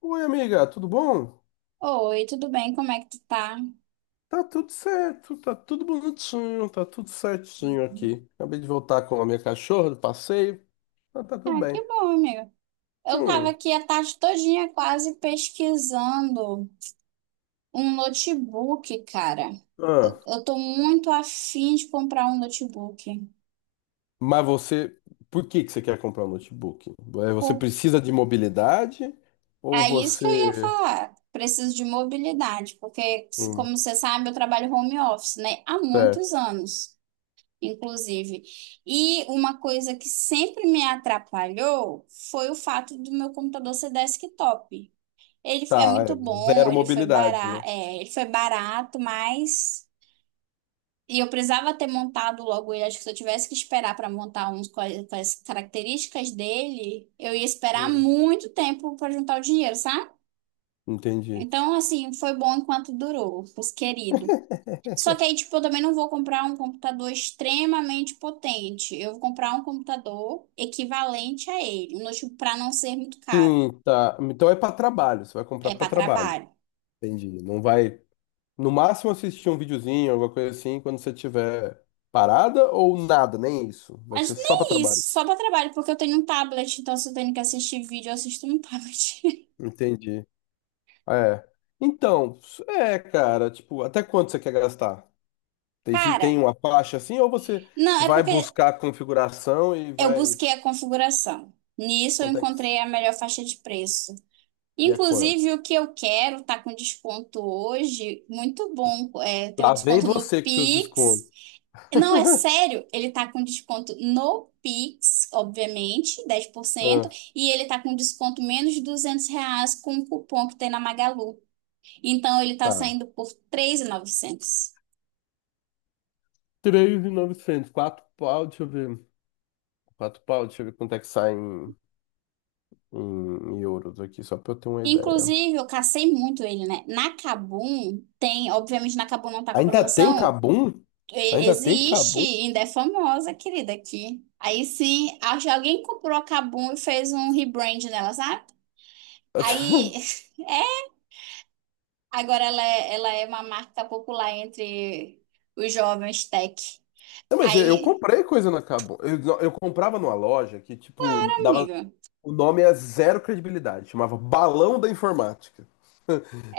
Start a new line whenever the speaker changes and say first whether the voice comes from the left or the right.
left: Oi, amiga, tudo bom?
right: Oi, tudo bem? Como é que tu tá?
left: Tá tudo certo, tá tudo bonitinho, tá tudo certinho aqui. Acabei de voltar com a minha cachorra do passeio, tá, tá tudo
right: Ah, que
left: bem.
right: bom, amiga. Eu tava
left: Hum.
right: aqui a tarde todinha quase pesquisando um notebook, cara. Eu,
left: Ah,
right: eu tô muito afim de comprar um notebook.
left: mas você, por que que você quer comprar um notebook? É, você
right: Por-
left: precisa de mobilidade ou
right: É isso
left: você.
right: que eu ia falar. Preciso de mobilidade, porque,
left: Hum.
right: como você sabe, eu trabalho home office, né? Há muitos
left: Certo.
right: anos, inclusive. E uma coisa que sempre me atrapalhou foi o fato do meu computador ser desktop. Ele é
left: Tá,
right: muito
left: é
right: bom,
left: zero
right: ele foi
left: mobilidade, né?
right: barato, ele foi barato, mas e eu precisava ter montado logo ele. Acho que se eu tivesse que esperar para montar uns com com as características dele, eu ia esperar
left: Hum,
right: muito tempo para juntar o dinheiro, sabe?
left: entendi.
right: Então, assim, foi bom enquanto durou, os querido. Só que aí, tipo, eu também não vou comprar um computador extremamente potente. Eu vou comprar um computador equivalente a ele, um notebook para não ser muito caro.
left: Sim, tá. Então é para trabalho, você vai
right: É
left: comprar para
right: para
left: trabalho.
right: trabalho.
left: Entendi. Não vai. No máximo assistir um videozinho, alguma coisa assim, quando você tiver parada ou nada, nem isso. Vai
right: Acho
left: ser
right: que
left: só para
right: nem
left: trabalho.
right: isso, só pra trabalho, porque eu tenho um tablet, então se eu tenho que assistir vídeo, eu assisto no tablet.
left: Entendi. É. Então, é, cara, tipo, até quanto você quer gastar? Tem, tem
right: Cara,
left: uma faixa assim ou você
right: não, é
left: vai
right: porque
left: buscar a configuração e
right: eu
left: vai
right: busquei a configuração. Nisso eu
left: quanto é
right: encontrei a melhor faixa de preço.
left: que é quanto?
right: Inclusive, o que eu quero tá com desconto hoje, muito bom. É, tem um
left: Lá vem
right: desconto no
left: você com seus
right: Pix.
left: descontos.
right: Não, é sério, ele tá com desconto no Pix, obviamente, 10%,
left: Ah,
right: e ele tá com desconto menos de R$ 200 com o cupom que tem na Magalu. Então ele tá
left: tá.
right: saindo por 3.900.
left: 3.900, 4 pau, deixa eu ver. Quatro pau, deixa eu ver quanto é que sai em euros aqui, só pra eu ter uma ideia.
right: Inclusive, eu cacei muito ele, né? Na Kabum tem, obviamente na Kabum não tá com a
left: Ainda tem
right: promoção.
left: Kabum? Ainda tem
right: Existe,
left: Kabum?
right: ainda é famosa, querida, aqui. Aí sim, acho que alguém comprou a Kabum e fez um rebrand nela, sabe? Aí, é, agora ela é uma marca popular entre os jovens tech.
left: Não, mas eu
right: Aí,
left: comprei coisa na Kabum. Eu, não, eu comprava numa loja que, tipo, dava.
right: amigo,
left: O nome é zero credibilidade. Chamava Balão da Informática.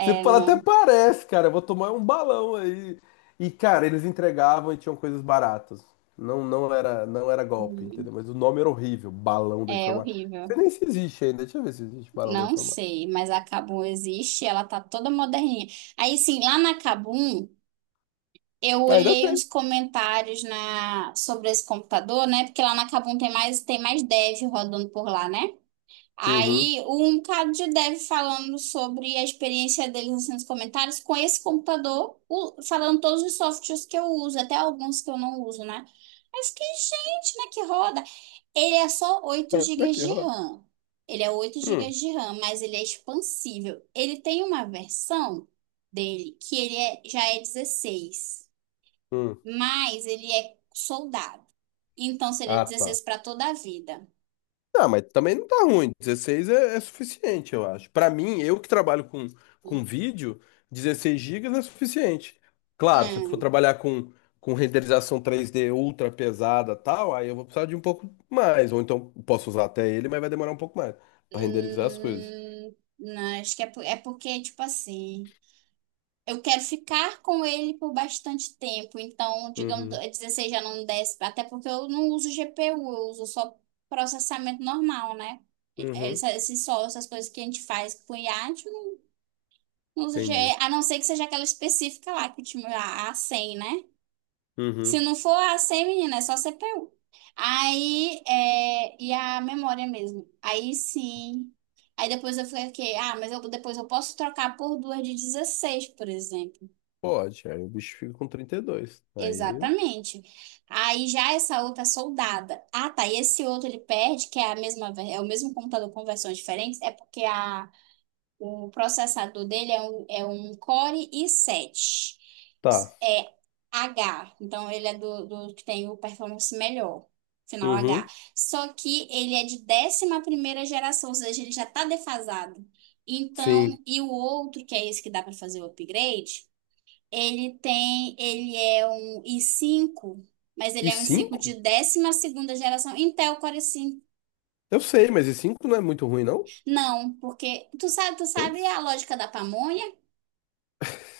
left: Você fala, até
right: não,
left: parece, cara. Eu vou tomar um balão aí. E, cara, eles entregavam e tinham coisas baratas. Não, não era golpe, entendeu? Mas o nome era horrível. Balão da
right: é
left: Informática. Você
right: horrível.
left: nem se existe ainda. Deixa eu ver se existe Balão da
right: Não
left: Informática.
right: sei, mas a Kabum existe, ela tá toda moderninha. Aí, sim, lá na Kabum, eu
left: Ah, ainda
right: olhei
left: tem.
right: uns comentários na sobre esse computador, né? Porque lá na Kabum tem mais dev rodando por lá, né?
left: Uhum.
right: Aí, um bocado de dev falando sobre a experiência deles assim, nos comentários com esse computador, falando todos os softwares que eu uso, até alguns que eu não uso, né? Aí eu fiquei, gente, né, que roda. Ele é só 8 gigas
left: Aqui,
right: de
left: rola.
right: RAM. Ele é oito
left: Hum,
right: gigas de RAM, mas ele é expansível. Ele tem uma versão dele que já é 16,
left: hum.
right: mas ele é soldado. Então seria
left: Ah, tá.
right: 16 para toda a vida.
left: Não, mas também não tá ruim. 16 é suficiente, eu acho. Pra mim, eu que trabalho com vídeo, 16 gigas é suficiente. Claro, se eu for
right: Não,
left: trabalhar com renderização 3D ultra pesada tal, aí eu vou precisar de um pouco mais. Ou então posso usar até ele, mas vai demorar um pouco mais pra renderizar as coisas.
right: não, acho que é porque, tipo assim. Eu quero ficar com ele por bastante tempo. Então, digamos,
left: Uhum,
right: a 16 já não desce, até porque eu não uso GPU, eu uso só processamento normal, né?
left: uhum,
right: Esses só, essas coisas que a gente faz com o IA, a gente não usa
left: entendi.
right: GPU, a não ser que seja aquela específica lá, que tipo, a A100, né? Se
left: Uhum,
right: não for a A100, menina, é só CPU. Aí, e a memória mesmo. Aí sim. Aí depois eu falei que, ah, depois eu posso trocar por duas de 16, por exemplo.
left: pode. Aí o bicho fica com 32. Aí
right: Exatamente. Aí já essa outra é soldada. Ah, tá. E esse outro ele perde, que é a mesma, é o mesmo computador com versões diferentes, é porque o processador dele é um Core i7.
left: tá.
right: É H. Então ele é do que tem o performance melhor. Final H.
left: Uhum,
right: Só que ele é de 11ª geração, ou seja, ele já tá defasado.
left: sim.
right: Então, e o outro, que é esse que dá para fazer o upgrade. Ele é um i5, mas ele
left: E
right: é um i5 de
left: 5?
right: 12ª geração Intel Core 5.
left: Eu sei, mas e 5 não é muito ruim, não?
right: Não, porque tu
left: Tem?
right: sabe a lógica da pamonha?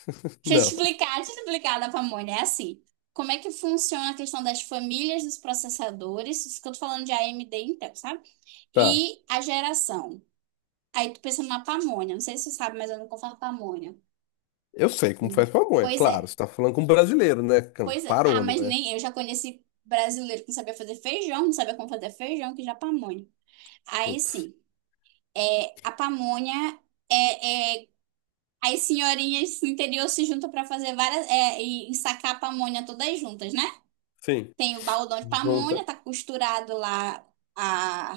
right: Deixa eu te
left: Não.
right: explicar, deixa eu te explicar da pamonha. É assim, como é que funciona a questão das famílias dos processadores, isso que eu tô falando de AMD e Intel, sabe?
left: Tá.
right: E a geração. Aí tu pensa numa pamonha, não sei se você sabe, mas eu não faço pamonha.
left: Eu sei como
right: Hum.
left: faz pamonha,
right: Pois
left: claro.
right: é,
left: Você tá falando com um brasileiro, né?
right: pois é. Ah,
left: Parou,
right: mas
left: né?
right: nem eu já conheci brasileiro que não sabia fazer feijão, não sabia como fazer feijão, que já pamonha. Aí
left: Putz.
right: sim, a pamonha é as senhorinhas do interior se juntam para fazer várias e sacar a pamonha todas juntas, né?
left: Sim.
right: Tem o baldão de
left: Junta.
right: pamonha, tá costurado lá a,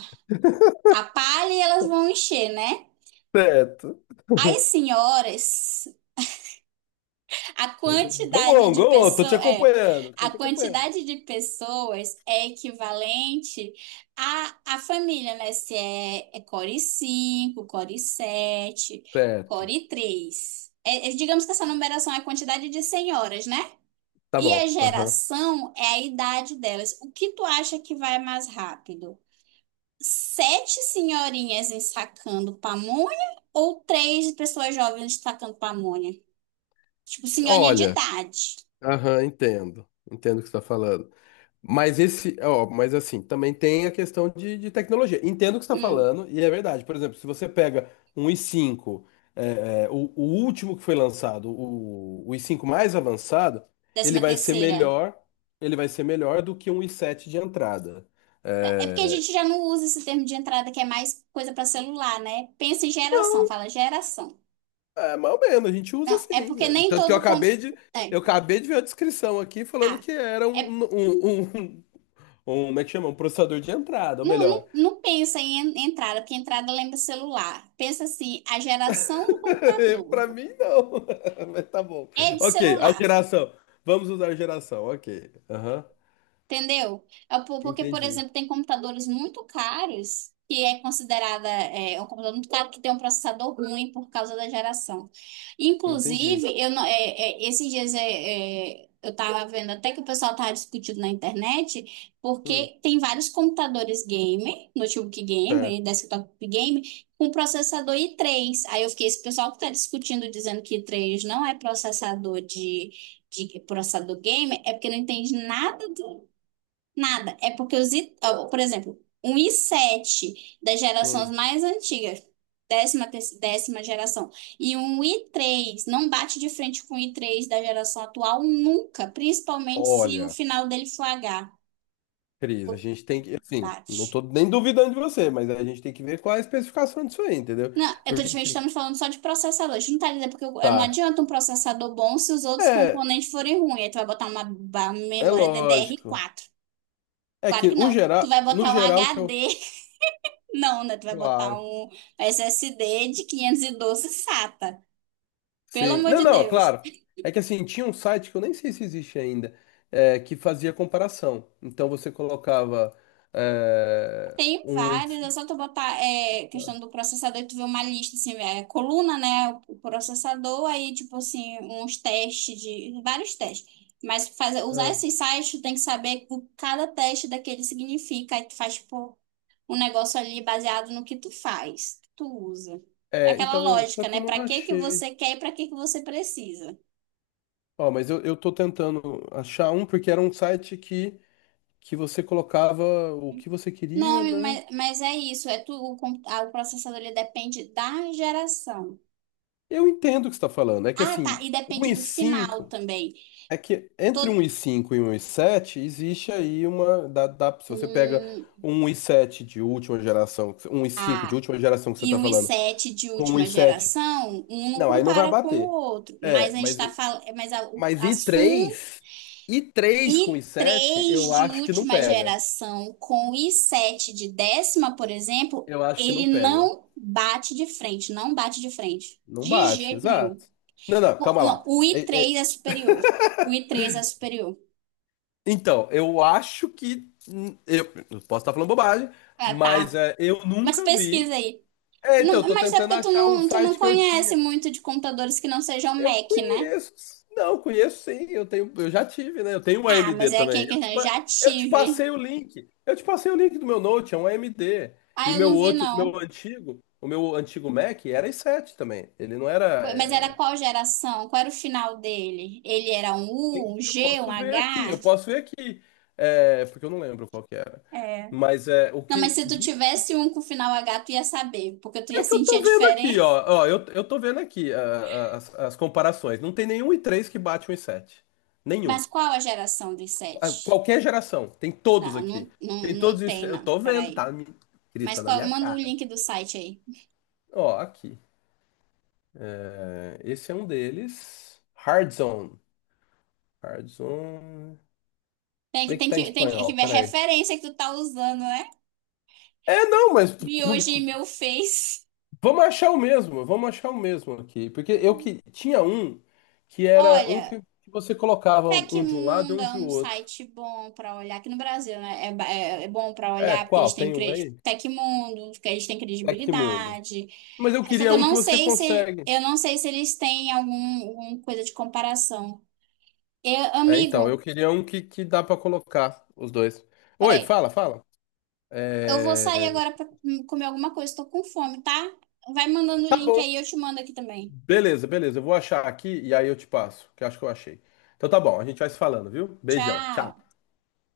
right: a palha e elas vão encher, né?
left: Certo.
right: As senhoras A
left: Go
right: quantidade
left: on,
right: de
left: go on. Tô te
right: pessoas é,
left: acompanhando. Tô
right: a
left: te acompanhando.
right: quantidade de pessoas é equivalente à família, né? Se é core 5 core 7
left: Certo.
right: core três. Digamos que essa numeração é a quantidade de senhoras, né?
left: Tá
right: E a
left: bom. Aham.
right: geração é a idade delas. O que tu acha que vai mais rápido? Sete senhorinhas ensacando pamonha ou três pessoas jovens ensacando pamonha? Tipo, senhorinha de
left: Olha.
right: idade.
left: Aham, entendo. Entendo o que você tá falando. Mas esse, ó, mas assim, também tem a questão de tecnologia. Entendo o que você está
right: Hum,
left: falando, e é verdade. Por exemplo, se você pega um i5, o último que foi lançado, o i5 mais avançado, ele
right: décima
left: vai ser
right: terceira.
left: melhor, ele vai ser melhor do que um i7 de entrada.
right: É porque a
left: É,
right: gente já não usa esse termo de entrada que é mais coisa para celular, né? Pensa em geração, fala geração.
left: é, mais ou menos, a gente usa
right: Não, é porque
left: assim.
right: nem
left: Tanto que
right: todo com... é,
left: eu acabei de ver a descrição aqui falando
right: ah,
left: que era
right: é,
left: como é que chama? Um processador de entrada, ou
right: não,
left: melhor.
right: não, não pensa em entrada, porque entrada lembra celular. Pensa assim, a geração do computador
left: Pra mim, não. Mas tá bom.
right: é de
left: Ok, a
right: celular.
left: geração. Vamos usar geração, ok. Aham.
right: Entendeu? Porque, por
left: Entendi.
right: exemplo, tem computadores muito caros que é considerada é um computador muito caro que tem um processador ruim por causa da geração.
left: Entendi.
right: Inclusive, eu não, esses dias eu estava vendo até que o pessoal estava discutindo na internet,
left: Hum,
right: porque tem vários computadores gamer, notebook
left: certo.
right: gamer, desktop gamer, com processador i3. Aí eu fiquei, esse pessoal que está discutindo, dizendo que i3 não é processador de processador gamer é porque não entende nada. Nada. É porque os, ó, por exemplo, um i sete das gerações
left: Hum.
right: mais antigas, 10ª geração, e um i3 não bate de frente com o i3 da geração atual nunca, principalmente se o
left: Olha,
right: final dele for H.
left: Cris, a
right: Pô,
left: gente tem que. Assim, não
right: bate.
left: tô nem duvidando de você, mas a gente tem que ver qual é a especificação disso aí, entendeu?
right: Não, eu tô
left: Porque
right: te
left: assim,
right: estamos falando só de processador. A gente não tá dizendo porque não
left: tá.
right: adianta um processador bom se os outros
left: É,
right: componentes forem ruins. Aí tu vai botar uma,
left: é
right: memória ddr
left: lógico.
right: quatro
left: É
right: Claro
left: que
right: que
left: o
right: não. Tu
left: geral,
right: vai
left: no
right: botar um
left: geral que eu.
right: HD. Não, né? Tu vai botar
left: Claro.
right: um SSD de 512 SATA. Pelo
left: Sim.
right: amor
left: Não,
right: de
left: não, é
right: Deus.
left: claro. É que assim, tinha um site que eu nem sei se existe ainda, é, que fazia comparação. Então você colocava é,
right: Tem
left: um.
right: vários, é só tu botar é, questão do processador, tu vê uma lista, assim, é, coluna, né? O processador, aí, tipo assim, uns testes de. Vários testes. Mas fazer, usar esses sites, tu tem que saber o que cada teste daquele significa. Aí tu faz, tipo, um negócio ali baseado no que tu faz, que tu usa. É
left: É, é,
right: aquela
left: então, eu, só
right: lógica,
left: que eu
right: né?
left: não
right: Pra que que
left: achei.
right: você quer e pra que que você precisa.
left: Ó, mas eu tô tentando achar um, porque era um site que você colocava o que você
right: Não,
left: queria,
right: amigo,
left: né?
right: mas é isso. É tu, o, compu- ah, o processador ele depende da geração.
left: Eu entendo o que você está falando. É que
right: Ah, tá.
left: assim,
right: E
left: um
right: depende
left: e
right: do final
left: cinco.
right: também.
left: É que entre
right: Todo,
left: 1,5 e um vírgula sete existe aí uma. Se você pega
right: um,
left: um vírgula sete de última geração, um cinco de
right: ah,
left: última geração que você
right: e
left: está
right: o i
left: falando,
right: sete de
left: com um vírgula
right: última
left: sete,
right: geração, um não
left: não, aí não vai
right: compara com o
left: bater.
right: outro. Mas
left: É,
right: a gente
left: mas,
right: está falando. Mas
left: mas
right: a
left: i
right: Sun
left: três, i três com
right: i
left: i sete,
right: três
left: eu
right: de
left: acho que não
right: última
left: pega.
right: geração com o i7 de 10ª, por exemplo,
left: Eu acho que não
right: ele
left: pega.
right: não bate de frente. Não bate de frente.
left: Não
right: De
left: bate,
right: jeito nenhum.
left: exato. Não, não, calma
right: Não,
left: lá.
right: o i três é superior. O i três é superior.
left: Então, eu acho que. Eu posso estar falando bobagem,
right: Ah,
left: mas
right: tá.
left: é, eu
right: Mas
left: nunca
right: pesquisa
left: vi.
right: aí.
left: É,
right: Não,
left: então, eu tô
right: mas é
left: tentando
right: porque tu
left: achar o
right: não, tu não
left: site que eu
right: conhece
left: tinha.
right: muito de computadores que não sejam
left: Eu
right: Mac, né?
left: conheço. Não, conheço sim. Eu tenho, eu já tive, né? Eu tenho um
right: Ah,
left: AMD
right: mas é aquele
left: também.
right: que eu já
left: Eu te
right: tive.
left: passei o link. Eu te passei o link do meu Note, é um AMD.
right: Ah,
left: E o
right: eu
left: meu
right: não vi,
left: outro, o meu
right: não.
left: antigo, o meu antigo Mac era i7 também. Ele não era.
right: Mas era qual geração? Qual era o final dele? Ele era um U, um
left: Eu
right: G, um
left: posso
right: H?
left: ver aqui, eu posso ver aqui. É, porque eu não lembro qual que era.
right: É.
left: Mas é o
right: Não, mas
left: que.
right: se tu tivesse um com final H, tu ia saber, porque tu ia
left: É que eu
right: sentir
left: tô
right: a
left: vendo aqui,
right: diferença.
left: ó. Ó, eu tô vendo aqui as comparações. Não tem nenhum i três que bate um i sete. Nenhum.
right: Mas qual a geração dos
left: Ah,
right: sete?
left: qualquer geração. Tem todos
right: Não,
left: aqui.
right: não, não,
left: Tem
right: não
left: todos
right: tem,
left: isso. Eu
right: não.
left: tô vendo,
right: Peraí.
left: tá? Cris,
right: Mas
left: tá na
right: qual,
left: minha
right: manda o
left: cara.
right: link do site aí.
left: Ó, aqui. É, esse é um deles. Hard Zone. Hard Zone. Se
right: Tem que,
left: bem que
right: tem
left: tá em
right: que, tem que,
left: espanhol,
right: ver a
left: peraí.
right: referência que tu tá usando, né?
left: É, não, mas
right: Vi hoje meu Face.
left: vamos achar o mesmo. Vamos achar o mesmo aqui. Porque eu que tinha um que era um
right: Olha,
left: que você colocava um de um lado e
right: Tecmundo
left: um
right: é
left: de
right: um
left: outro.
right: site bom para olhar aqui no Brasil, né? É bom para
left: É,
right: olhar porque eles
left: qual?
right: têm
left: Tem um aí?
right: Tecmundo, porque eles têm
left: Tecmundo.
right: credibilidade.
left: Mas eu
right: É, só
left: queria
right: que eu
left: um que
right: não
left: você
right: sei se
left: consegue.
right: eu não sei se eles têm alguma coisa de comparação. Eu,
left: É, então, eu
right: amigo,
left: queria um que dá pra colocar os dois. Oi,
right: peraí.
left: fala, fala.
right: Eu vou sair
left: É,
right: agora para comer alguma coisa, tô com fome, tá? Vai mandando o
left: tá
right: link
left: bom.
right: aí, eu te mando aqui também.
left: Beleza, beleza. Eu vou achar aqui e aí eu te passo, que eu acho que eu achei. Então tá bom, a gente vai se falando, viu? Beijão. Tchau.
right: Tchau!